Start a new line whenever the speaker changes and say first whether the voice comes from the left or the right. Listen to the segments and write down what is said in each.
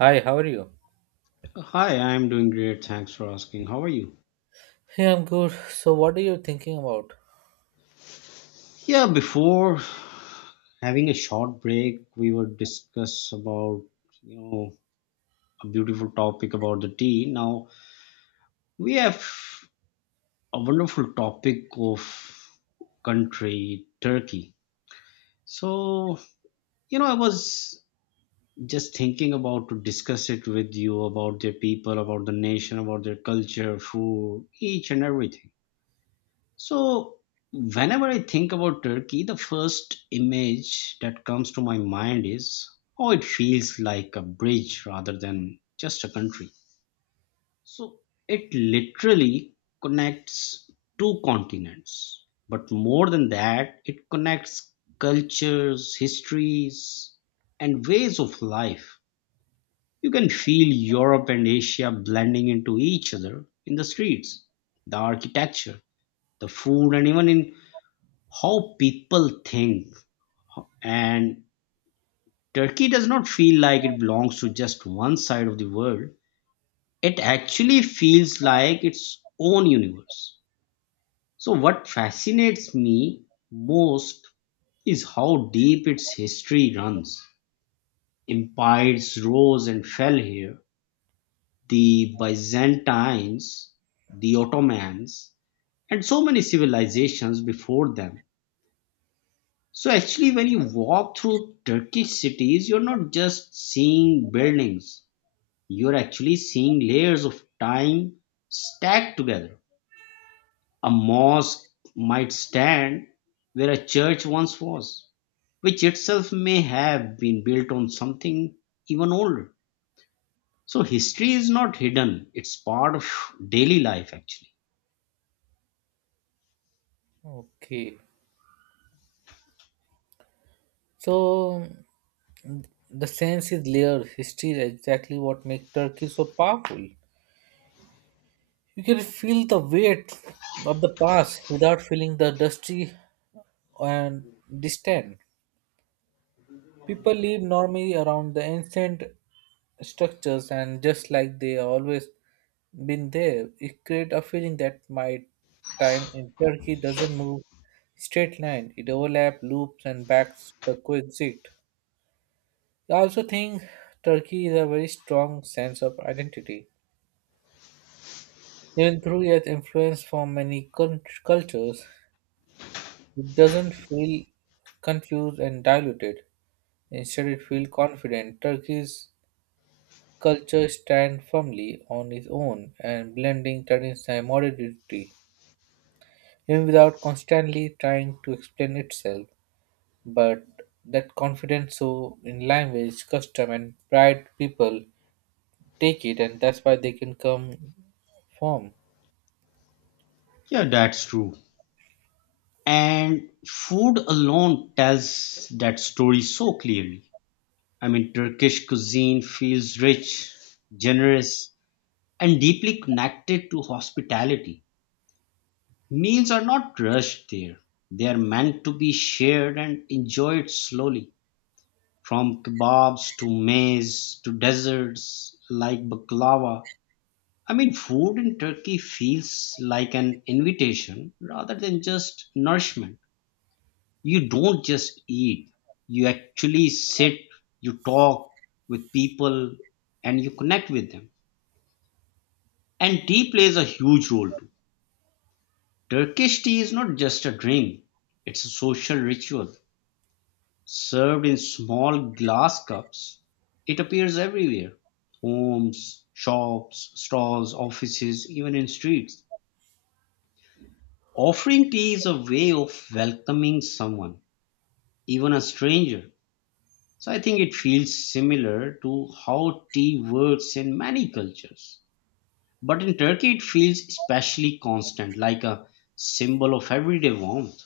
right: Hi, how are you?
left: Hi, I'm doing great. Thanks for asking. How are you?
right: Hey, I'm good. So, what are you thinking about?
left: Yeah, before having a short break, we were discuss about, you know, a beautiful topic about the tea. Now we have a wonderful topic of country, Turkey. So, I was just thinking about to discuss it with you about their people, about the nation, about their culture, food, each and everything. So, whenever I think about Turkey, the first image that comes to my mind is how it feels like a bridge rather than just a country. So, it literally connects two continents. But more than that, it connects cultures, histories, and ways of life. You can feel Europe and Asia blending into each other in the streets, the architecture, the food, and even in how people think, and turkey does not feel like it belongs to just one side of the world. It actually feels like its own universe. So what fascinates me most is how deep its history runs. Empires rose and fell here, the Byzantines, the Ottomans, and so many civilizations before them. So actually, when you walk through Turkish cities, you're not just seeing buildings, you're actually seeing layers of time stacked together. A mosque might stand where a church once was, which itself may have been built on something even older. So history is not hidden, it's part of daily life actually.
right: Okay. So, the sense is layered. History is exactly what makes Turkey so powerful. You can feel the weight of the past without feeling the dusty and distant. People live normally around the ancient structures and just like they always been there, it create a feeling that my time in turkey doesn't move straight line, it overlap loops and backs the coexist. I also think turkey is a very strong sense of identity, even through its influence from many cultures. It doesn't feel confused and diluted. Instead it feels confident. Turkey's culture stands firmly on its own and blending tradition and modernity, even without constantly trying to explain itself. But that confidence so in language, custom and pride people take it, and that's why they can come from.
left: Yeah, that's true. And food alone tells that story so clearly. I mean, Turkish cuisine feels rich, generous, and deeply connected to hospitality. Meals are not rushed there, they are meant to be shared and enjoyed slowly. From kebabs to maize to desserts like baklava. I mean, food in Turkey feels like an invitation rather than just nourishment. You don't just eat, you actually sit, you talk with people, and you connect with them. And tea plays a huge role too. Turkish tea is not just a drink, it's a social ritual. Served in small glass cups, it appears everywhere: homes, shops, stalls, offices, even in streets. Offering tea is a way of welcoming someone, even a stranger. So I think it feels similar to how tea works in many cultures. But in Turkey, it feels especially constant, like a symbol of everyday warmth.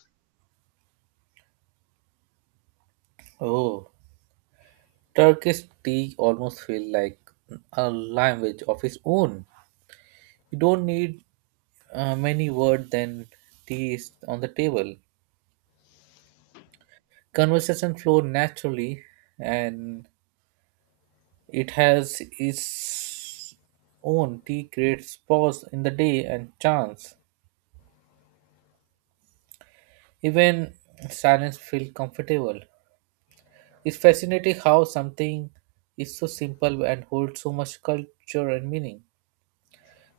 right: Oh, Turkish tea almost feels like a language of its own. You don't need many words than tea is on the table. Conversation flow naturally, and it has its own. Tea creates pause in the day and chance. Even silence feels comfortable. It's fascinating how something is so simple and holds so much culture and meaning.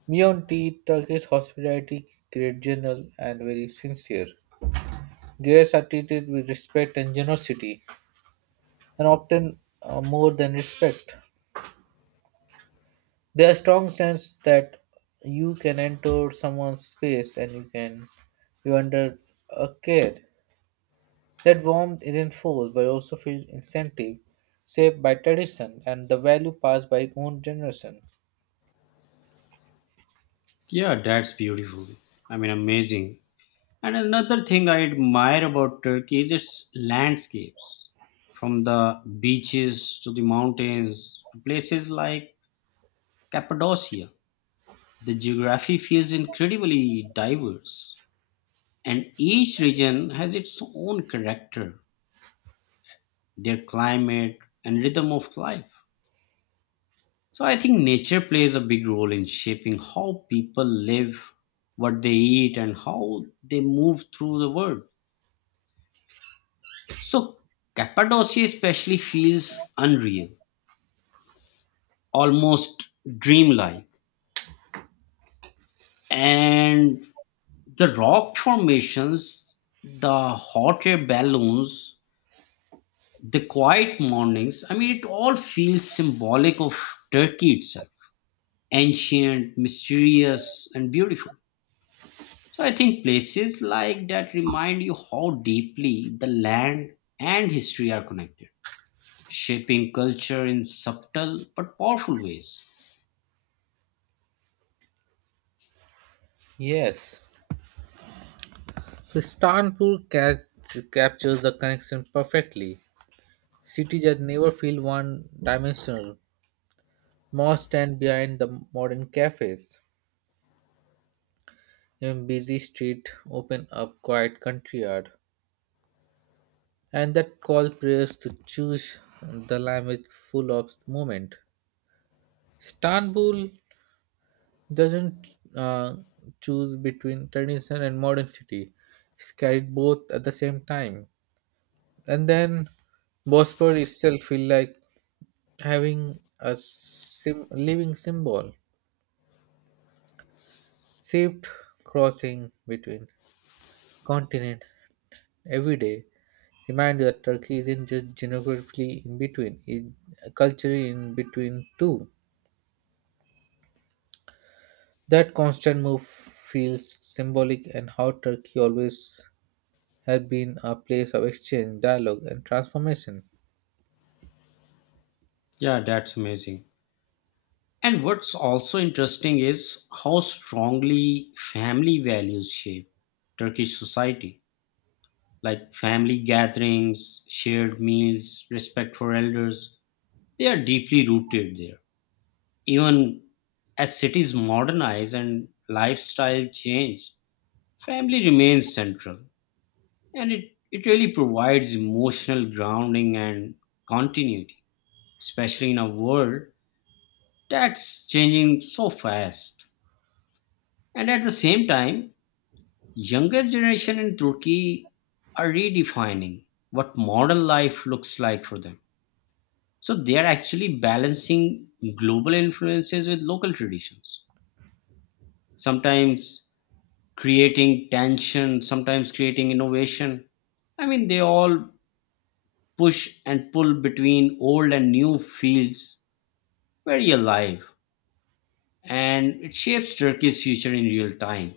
right: Beyond tea, Turkish hospitality great general and very sincere. Guests are treated with respect and generosity, and often more than respect. There's strong sense that you can enter someone's space and you can you under a care. That warmth isn't forced but also feels incentive, shaped by tradition and the value passed by own generation.
left: Yeah, that's beautiful. I mean, amazing. And another thing I admire about Turkey is its landscapes, from the beaches to the mountains to places like Cappadocia. The geography feels incredibly diverse, and each region has its own character, their climate and rhythm of life. So I think nature plays a big role in shaping how people live, what they eat, and how they move through the world. So Cappadocia especially feels unreal, almost dreamlike. And the rock formations, the hot air balloons, the quiet mornings, I mean, it all feels symbolic of Turkey itself: ancient, mysterious, and beautiful. So I think places like that remind you how deeply the land and history are connected, shaping culture in subtle but powerful ways.
right: Yes, so captures the connection perfectly. Cities that never feel one-dimensional. Malls stand behind the modern cafes. Even busy street open up quiet country yard, and that called players to choose the language full of movement. Istanbul doesn't uh, choose between tradition and modern city. It's carried both at the same time. And then Bospor itself feel like having a living symbol, shaped crossing between continent every day. Remind you that Turkey isn't just geographically in between, it's culturally in between too. That constant move feels symbolic and how Turkey always had been a place of exchange, dialogue, and transformation.
left: Yeah, that's amazing. And what's also interesting is how strongly family values shape Turkish society, like family gatherings, shared meals, respect for elders. They are deeply rooted there. Even as cities modernize and lifestyle change, family remains central, and it really provides emotional grounding and continuity, especially in a world that's changing so fast. And at the same time, younger generation in Turkey are redefining what modern life looks like for them. So they are actually balancing global influences with local traditions, sometimes creating tension, sometimes creating innovation. I mean, they all push and pull between old and new feels very alive, and it shapes Turkey's future in real time.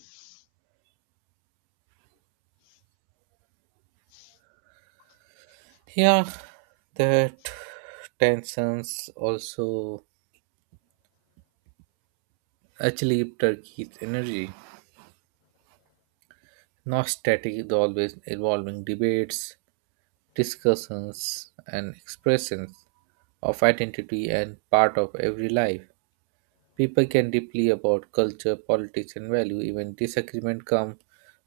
right: Yeah, that tensions also actually Turkey's energy, not static, the always evolving debates, discussions, and expressions of identity and part of every life. People can deeply about culture, politics, and value. Even disagreement come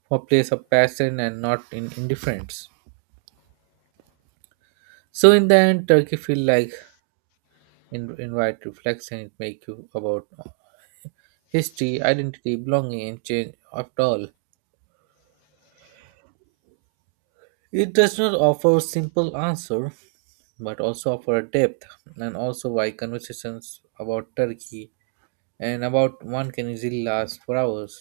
right: from a place of passion and not in indifference. So in the end, Turkey feel like invite reflection. It make you about history, identity, belonging, and change. After all, it does not offer a simple answer, but also offer a depth, and also why conversations about Turkey and about one can easily last for hours.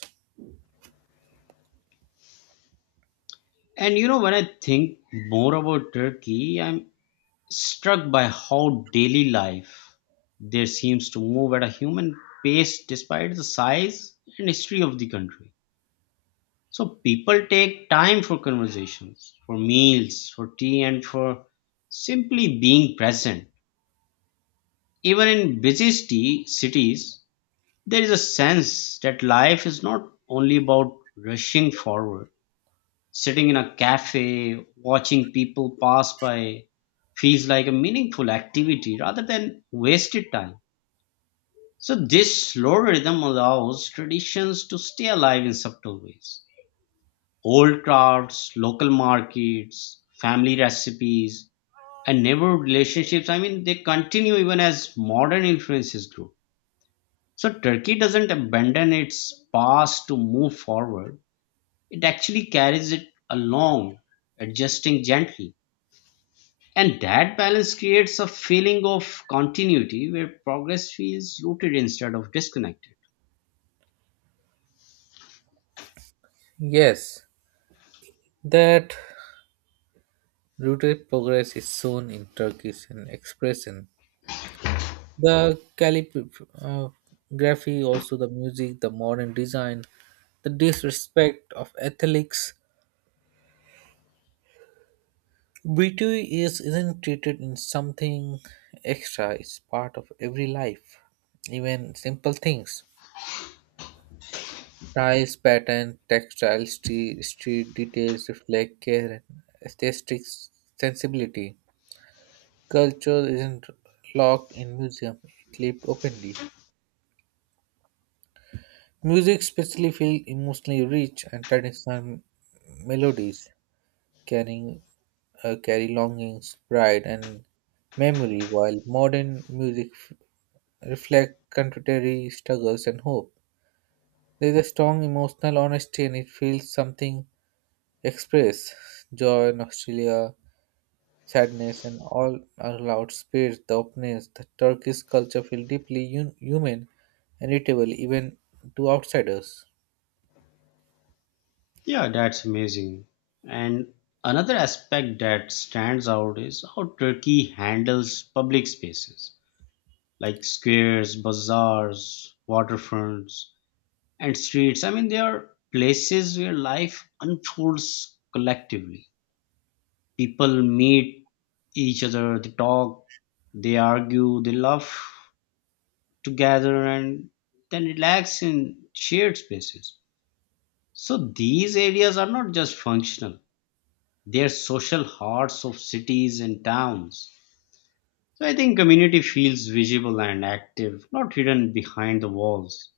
left: And you know, when I think more about Turkey, I'm struck by how daily life there seems to move at a human pace despite the size and history of the country. So people take time for conversations, for meals, for tea, and for simply being present. Even in cities, there is a sense that life is not only about rushing forward. Sitting in a cafe, watching people pass by feels like a meaningful activity rather than wasted time. So, this slow rhythm allows traditions to stay alive in subtle ways. Old crafts, local markets, family recipes, and neighborhood relationships, I mean, they continue even as modern influences grow. So Turkey doesn't abandon its past to move forward. It actually carries it along, adjusting gently. And that balance creates a feeling of continuity where progress feels rooted instead of disconnected.
right: Yes, that Rooted progress is shown in Turkish and expression. The calligraphy, also the music, the modern design, the disrespect of ethics. Beauty is isn't treated in something extra. It's part of every life, even simple things. Tiles, pattern, textile, street details reflect care and aesthetic sensibility. Culture isn't locked in museum; it lived openly. Music especially feels emotionally rich and traditional melodies carrying carry longings, pride, and memory, while modern music reflect contemporary struggles and hope. There is a strong emotional honesty, and it feels something express joy, nostalgia, sadness, and all are loud spirits. The openness, the Turkish culture feel deeply human and relatable even to outsiders.
left: Yeah, that's amazing. And another aspect that stands out is how Turkey handles public spaces like squares, bazaars, waterfronts, and streets. I mean, they are places where life unfolds collectively. People meet each other, they talk, they argue, they laugh together, and then relax in shared spaces. So these areas are not just functional, they are social hearts of cities and towns. So I think community feels visible and active, not hidden behind the walls.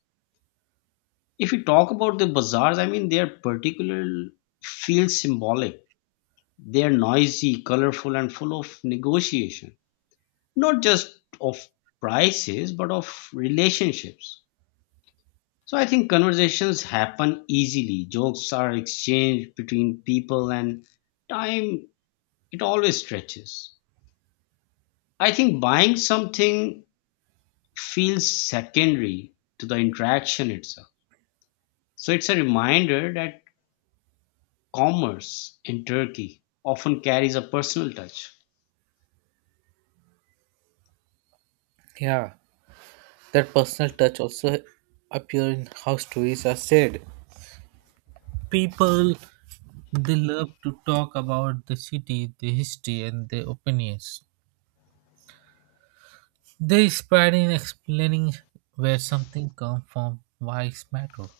left: If we talk about the bazaars, I mean, their particular feel symbolic. They are noisy, colorful, and full of negotiation, not just of prices, but of relationships. So I think conversations happen easily. Jokes are exchanged between people, and time, it always stretches. I think buying something feels secondary to the interaction itself. So it's a reminder that commerce in Turkey often carries a personal touch.
right: Yeah. That personal touch also appears in how stories are said. People they love to talk about the city, the history, and their opinions. They inspire in explaining where something comes from, why it matters.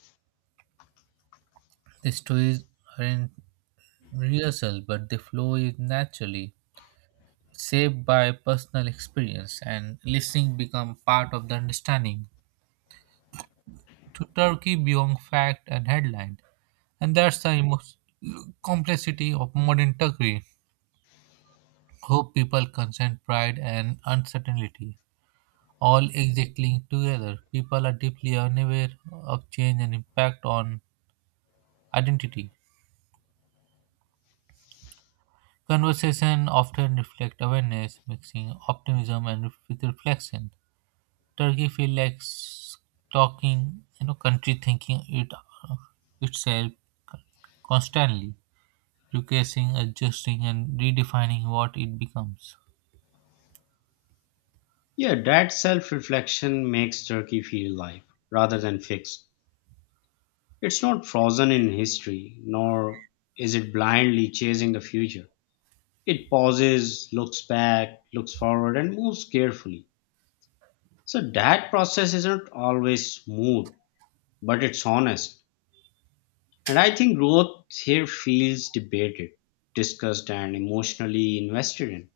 right: The stories aren't rehearsed, but they flow in naturally, shaped by personal experience, and listening become part of the understanding. To Turkey beyond fact and headline, and that's the complexity of modern Turkey. Hope, people, consent, pride, and uncertainty all exactly together. People are deeply unaware of change and impact on identity. Conversation often reflect awareness, mixing optimism and with reflection. Turkey feel like talking, you know, country thinking it itself constantly, requesting, adjusting, and redefining what it becomes.
left: Yeah, that self reflection makes Turkey feel live rather than fixed. It's not frozen in history, nor is it blindly chasing the future. It pauses, looks back, looks forward, and moves carefully. So that process isn't always smooth, but it's honest. And I think growth here feels debated, discussed, and emotionally invested in.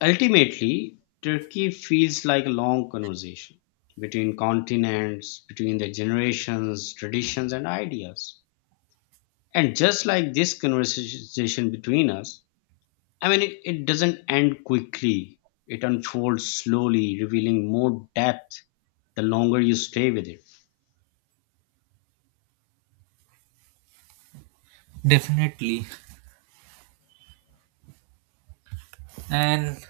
left: Ultimately, Turkey feels like a long conversation between continents, between the generations, traditions, and ideas. And just like this conversation between us, I mean, it doesn't end quickly, it unfolds slowly, revealing more depth the longer you stay with it.
right: Definitely. And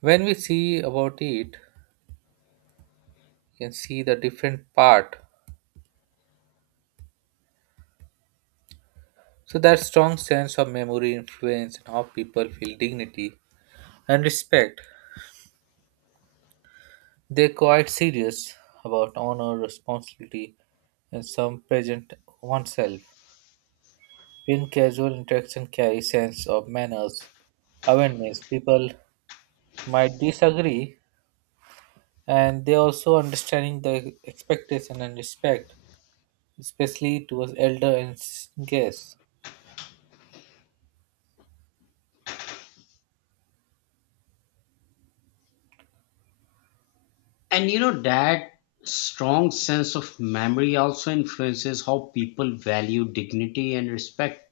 right: when we see about it, you can see the different part. So that strong sense of memory influence and how people feel dignity and respect. They're quite serious about honor, responsibility, and some present oneself. When casual interaction carries sense of manners, awareness, people might disagree and they also understanding the expectation and respect, especially towards elder and guests.
left: And you know, that strong sense of memory also influences how people value dignity and respect.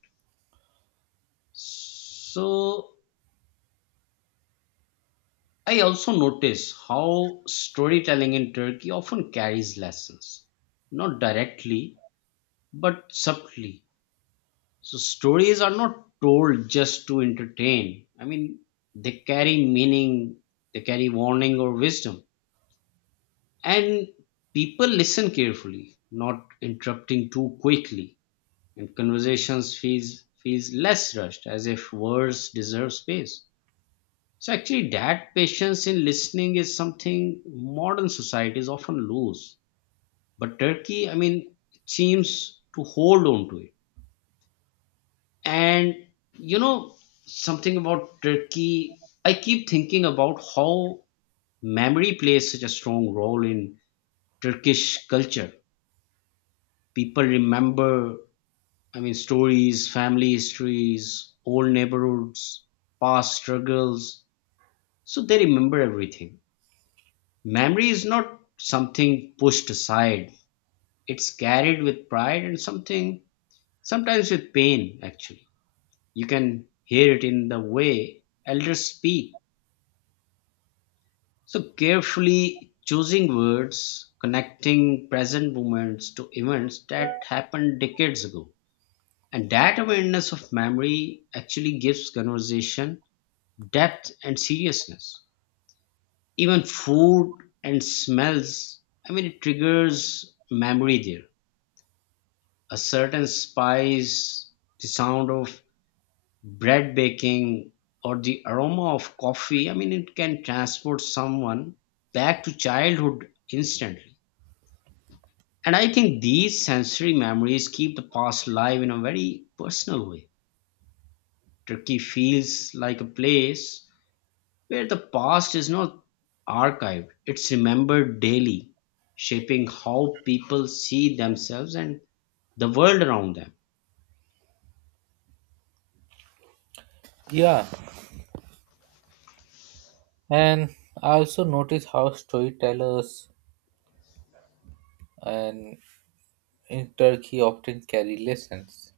left: So, I also notice how storytelling in Turkey often carries lessons, not directly, but subtly. So, stories are not told just to entertain. I mean, they carry meaning, they carry warning or wisdom. And people listen carefully, not interrupting too quickly. And conversations feels less rushed, as if words deserve space. So actually, that patience in listening is something modern societies often lose. But Turkey, I mean, seems to hold on to it. And you know, something about Turkey, I keep thinking about how memory plays such a strong role in Turkish culture. People remember, I mean, stories, family histories, old neighborhoods, past struggles. So they remember everything. Memory is not something pushed aside. It's carried with pride and something, sometimes with pain, actually. You can hear it in the way elders speak. So, carefully choosing words, connecting present moments to events that happened decades ago. And that awareness of memory actually gives conversation depth and seriousness. Even food and smells, I mean, it triggers memory there. A certain spice, the sound of bread baking, or the aroma of coffee, I mean, it can transport someone back to childhood instantly. And I think these sensory memories keep the past alive in a very personal way. Turkey feels like a place where the past is not archived, it's remembered daily, shaping how people see themselves and the world around them.
right: Yeah, and I also notice how storytellers and in Turkey often carry lessons,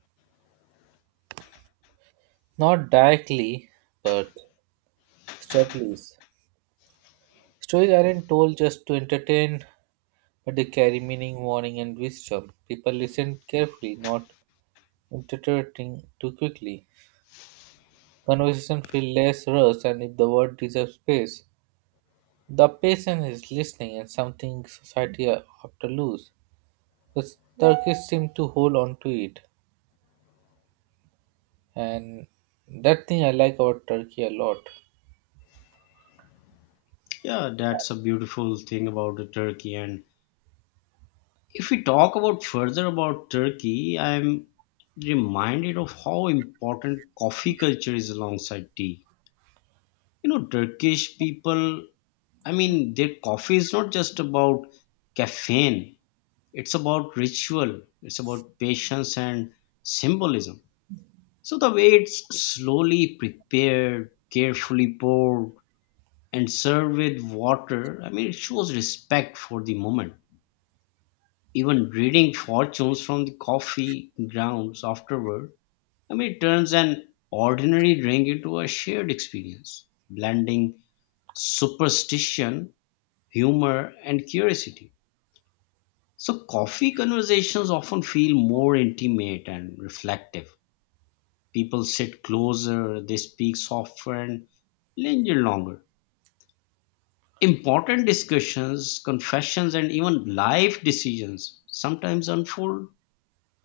right: not directly, but subtly. Stories aren't told just to entertain, but they carry meaning, warning, and wisdom. People listen carefully, not interpreting too quickly. Conversation feel less rushed, and if the word deserves space, the patient is listening, and something society often lose, because turkeys seem to hold on to it. And that thing I like about turkey a lot.
left: Yeah, that's a beautiful thing about the Turkey. And if we talk about further about Turkey, I'm reminded of how important coffee culture is alongside tea. You know, Turkish people, I mean, their coffee is not just about caffeine, it's about ritual, it's about patience and symbolism. So the way it's slowly prepared, carefully poured, and served with water, I mean, it shows respect for the moment. Even reading fortunes from the coffee grounds afterward, I mean, it turns an ordinary drink into a shared experience, blending superstition, humor, and curiosity. So, coffee conversations often feel more intimate and reflective. People sit closer, they speak softer, and linger longer. Important discussions, confessions, and even life decisions sometimes unfold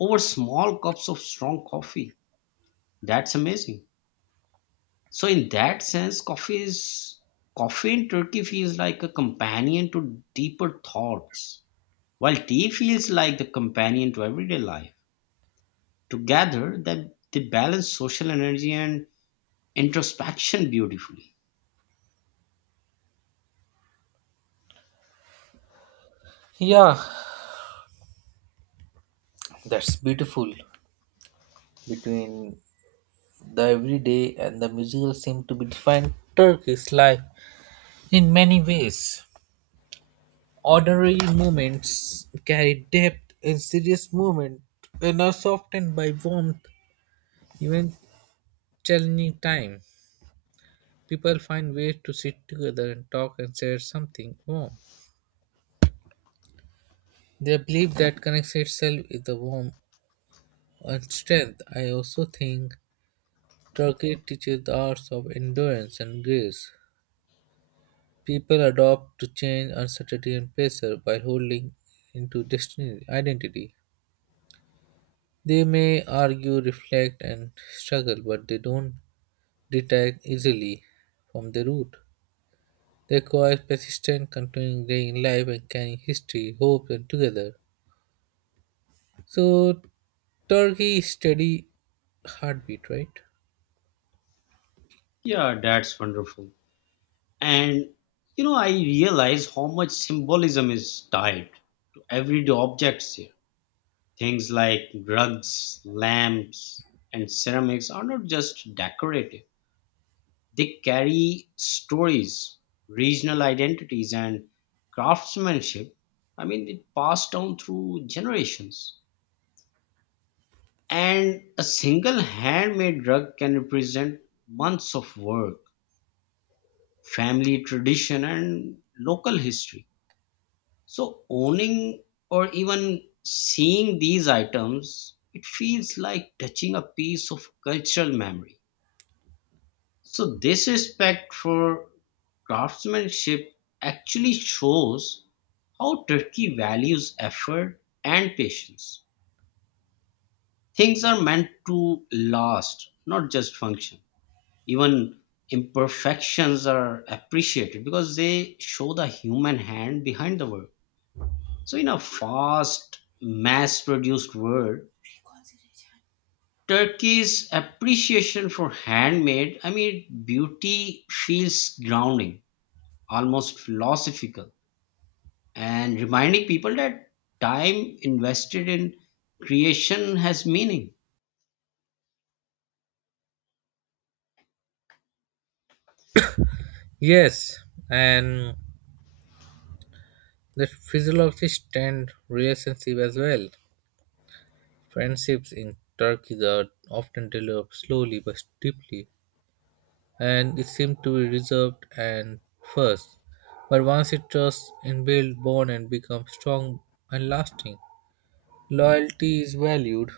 left: over small cups of strong coffee. That's amazing. So in that sense, coffee in Turkey feels like a companion to deeper thoughts, while tea feels like the companion to everyday life. Together, that they balance social energy and introspection beautifully.
right: Yeah, that's beautiful. Between the everyday and the musical seem to be defined Turkish life in many ways. Ordinary moments carry depth and serious moments are softened by warmth. Even challenging time, people find ways to sit together and talk and share something warm. They believe that connects itself with the warmth. On strength, I also think Turkey teaches the arts of endurance and grace. People adopt to change, uncertainty, and pressure by holding into destiny, identity. They may argue, reflect, and struggle, but they don't detach easily from the root. They require persistent, continuing day in life and carrying history, hope, and together. So, Turkey is steady heartbeat, right?
left: Yeah, that's wonderful. And you know, I realize how much symbolism is tied to everyday objects here. Things like rugs, lamps, and ceramics are not just decorative, they carry stories, regional identities, and craftsmanship. I mean, it passed down through generations. And a single handmade rug can represent months of work, family tradition, and local history. So owning or even seeing these items, it feels like touching a piece of cultural memory. So this respect for craftsmanship actually shows how Turkey values effort and patience. Things are meant to last, not just function. Even imperfections are appreciated because they show the human hand behind the work. So, in a fast, mass produced world, Turkey's appreciation for handmade, I mean, beauty feels grounding, almost philosophical, and reminding people that time invested in creation has meaning.
right: Yes, and the physiologists tend relationship as well. Friendships in Turkey are often developed slowly but deeply, and it seems to be reserved and first. But once it trusts and build bond and becomes strong and lasting, loyalty is valued,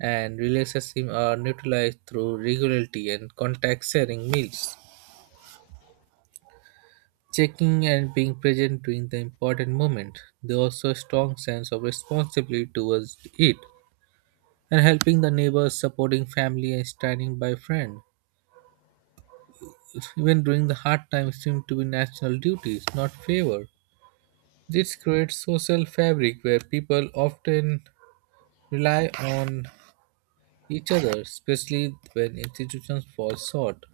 right: and relationships are neutralized through regularity and contact sharing meals. Checking and being present during the important moment. They also a strong sense of responsibility towards it, and helping the neighbors, supporting family, and standing by friend. Even during the hard times seem to be national duties, not favor. This creates social fabric where people often rely on each other, especially when institutions fall short.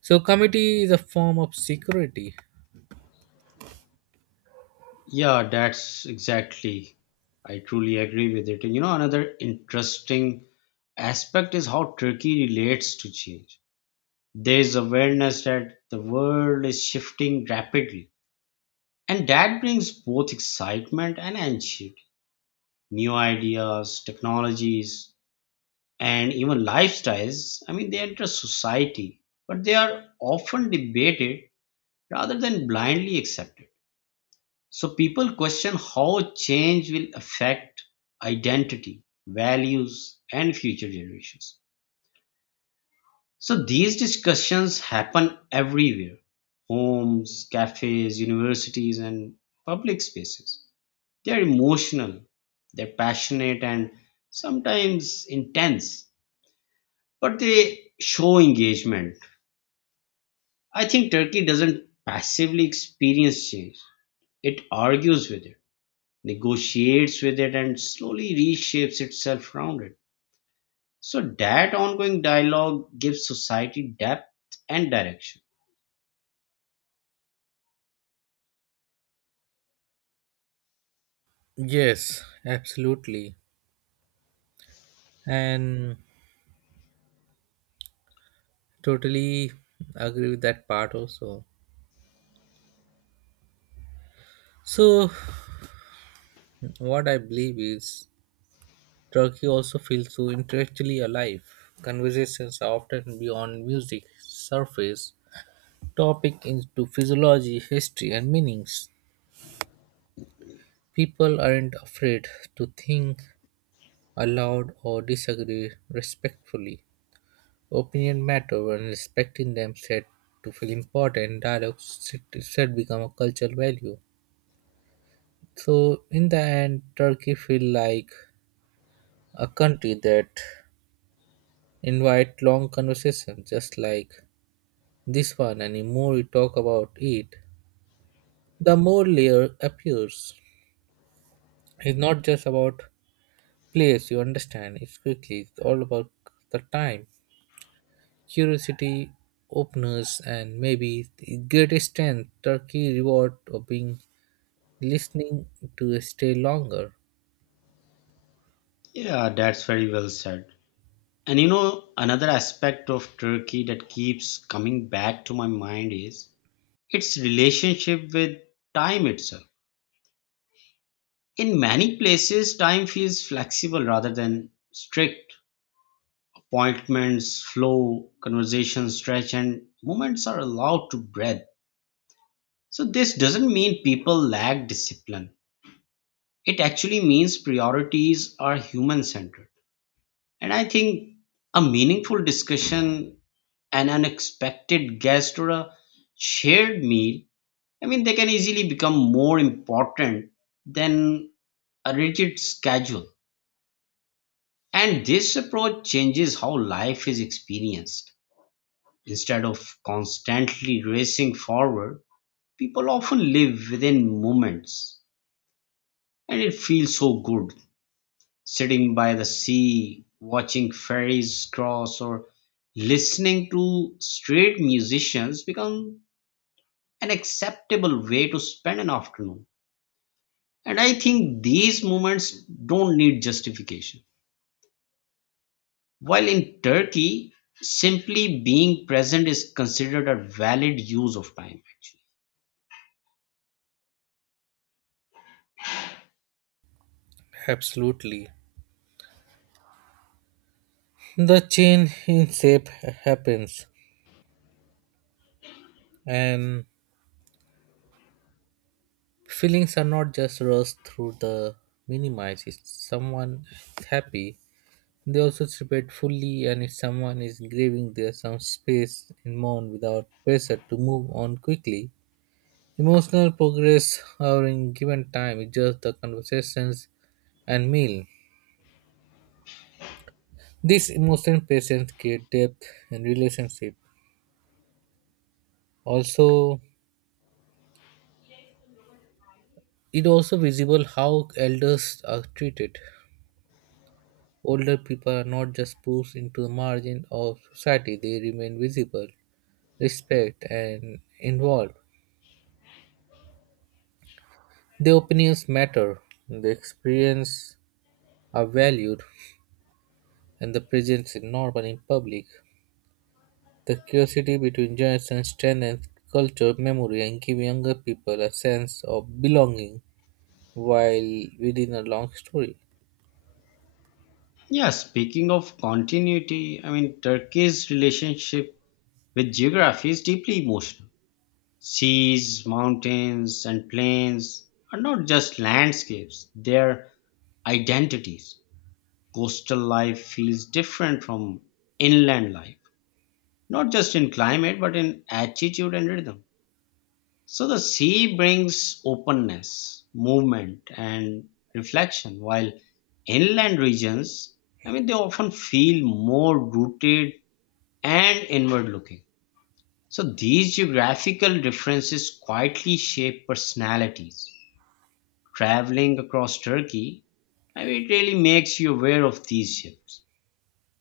right: So committee is a form of security.
left: Yeah, that's exactly. I truly agree with it. And you know, another interesting aspect is how Turkey relates to change. There is awareness that the world is shifting rapidly, and that brings both excitement and anxiety. New ideas, technologies, and even lifestyles, I mean, they enter society, but they are often debated rather than blindly accepted. So people question how change will affect identity, values, and future generations. So these discussions happen everywhere: homes, cafes, universities, and public spaces. They're emotional, they're passionate, and sometimes intense, but they show engagement. I think Turkey doesn't passively experience change, it argues with it, negotiates with it, and slowly reshapes itself around it. So, that ongoing dialogue gives society depth and direction.
right: Yes, absolutely. And totally agree with that part also. So what I believe is Turkey also feels so intellectually alive. Conversations are often beyond music, surface, topic into physiology, history, and meanings. People aren't afraid to think aloud or disagree respectfully. Opinion matter when respecting them said to feel important. Dialogue said become a cultural value. So in the end, Turkey feel like a country that invite long conversations, just like this one. And the more we talk about it, the more layer appears. It's not just about place you understand, it's quickly it's all about the time, curiosity, openness, and maybe the greatest strength turkey reward of being listening to stay longer.
left: Yeah, that's very well said. And you know, another aspect of Turkey that keeps coming back to my mind is its relationship with time itself. In many places, time feels flexible rather than strict. Appointments flow, conversations stretch, and moments are allowed to breathe. So, this doesn't mean people lack discipline. It actually means priorities are human centered. And I think a meaningful discussion, an unexpected guest, or a shared meal, I mean, they can easily become more important than a rigid schedule. And this approach changes how life is experienced. Instead of constantly racing forward, people often live within moments. And it feels so good sitting by the sea, watching ferries cross, or listening to street musicians become an acceptable way to spend an afternoon. And I think these moments don't need justification. While in Turkey, simply being present is considered a valid use of time, actually.
right: Absolutely. The change in shape happens, and feelings are not just rushed through the minimize. If someone is happy, they also separate fully, and if someone is grieving, there's some space and mourn without pressure to move on quickly. Emotional progress or in given time is just the conversations and meal. This emotional presence create depth in relationship. Also, it also visible how elders are treated. Older people are not just pushed into the margin of society; they remain visible, respect, and involved. The opinions matter, the experience are valued, and the presence is normal in public. The curiosity between generations strengthens culture memory and gives younger people a sense of belonging while within a long story.
left: Yeah, speaking of continuity, I mean, Turkey's relationship with geography is deeply emotional. Seas, mountains, and plains are not just landscapes, they're identities. Coastal life feels different from inland life, not just in climate, but in attitude and rhythm. So the sea brings openness, movement, and reflection, while inland regions, I mean, they often feel more rooted and inward looking. So these geographical differences quietly shape personalities. Traveling across Turkey, I mean, it really makes you aware of these shifts.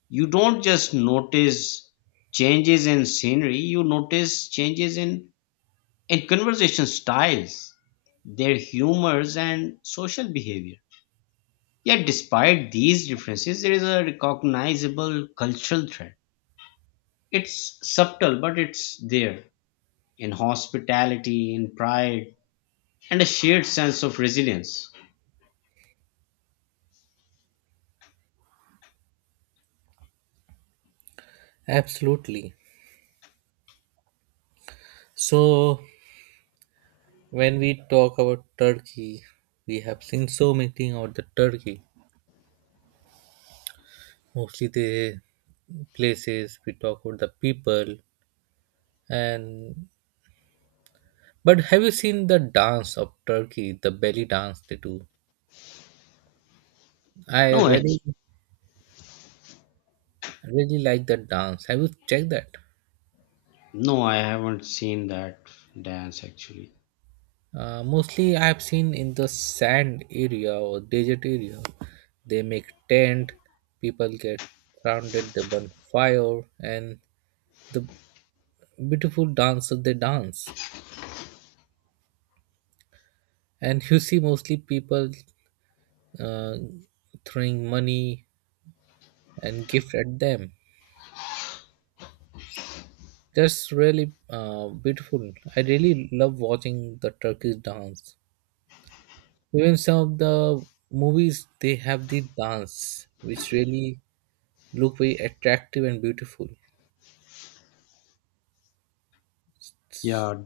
left: You don't just notice changes in scenery, you notice changes in conversation styles, their humors, and social behavior. Yet, despite these differences, there is a recognizable cultural thread. It's subtle, but it's there in hospitality, in pride, and a shared sense of resilience.
right: Absolutely. So, when we talk about Turkey, we have seen so many things about the Turkey. Mostly the places we talk about the people, and but have you seen the dance of Turkey, the belly dance they do? I
left: No,
right: really,
left: it's,
right: really like that dance. Have you checked that?
left: no, I haven't seen that dance actually.
right: Mostly, I have seen in the sand area or desert area. They make tent. People get surrounded. They burn fire, and the beautiful dance they dance. And you see mostly people uh, throwing money and gift at them. That's really beautiful. I really love watching the Turkish dance. Even some of the movies they have the dance, which really look very attractive and beautiful.
left: Yeah,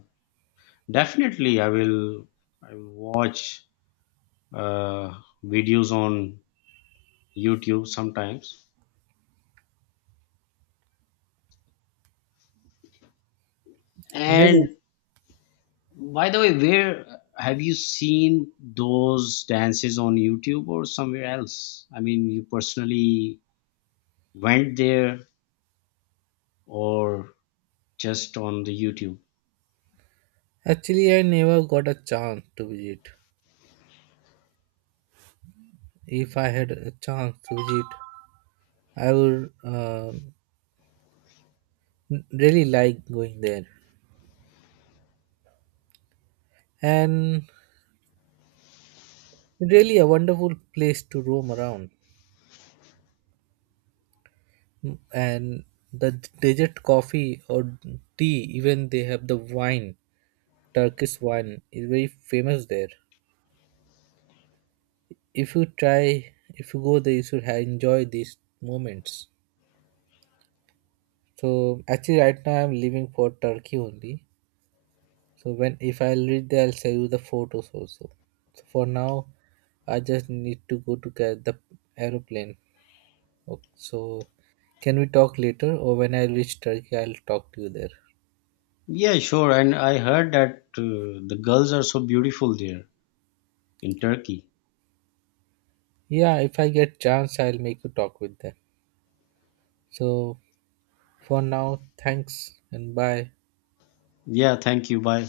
left: definitely. I will. I will watch uh, videos on YouTube sometimes,
right: Really,
left: and by the way, where have you seen those dances on YouTube or somewhere else? I mean, you personally went there or just on the YouTube?
right: actually, I never got a chance to visit. If I had a chance to visit, I would really like going there. And really, a wonderful place to roam around, and the desert coffee or tea, even they have the wine. Turkish wine is very famous there. If you try, if you go there you should have enjoy these moments. So actually right now I'm leaving for turkey only. So when if I'll reach there I'll show you the photos also. So for now I just need to go to get the aeroplane. Ok, so can we talk later or when I reach turkey I'll talk to you there.
left: Yeah, sure. And I heard that the girls are so beautiful there in Turkey.
right: Yeah, if I get chance, I'll make a talk with them. So for now, thanks and bye.
left: Yeah, thank you. Bye.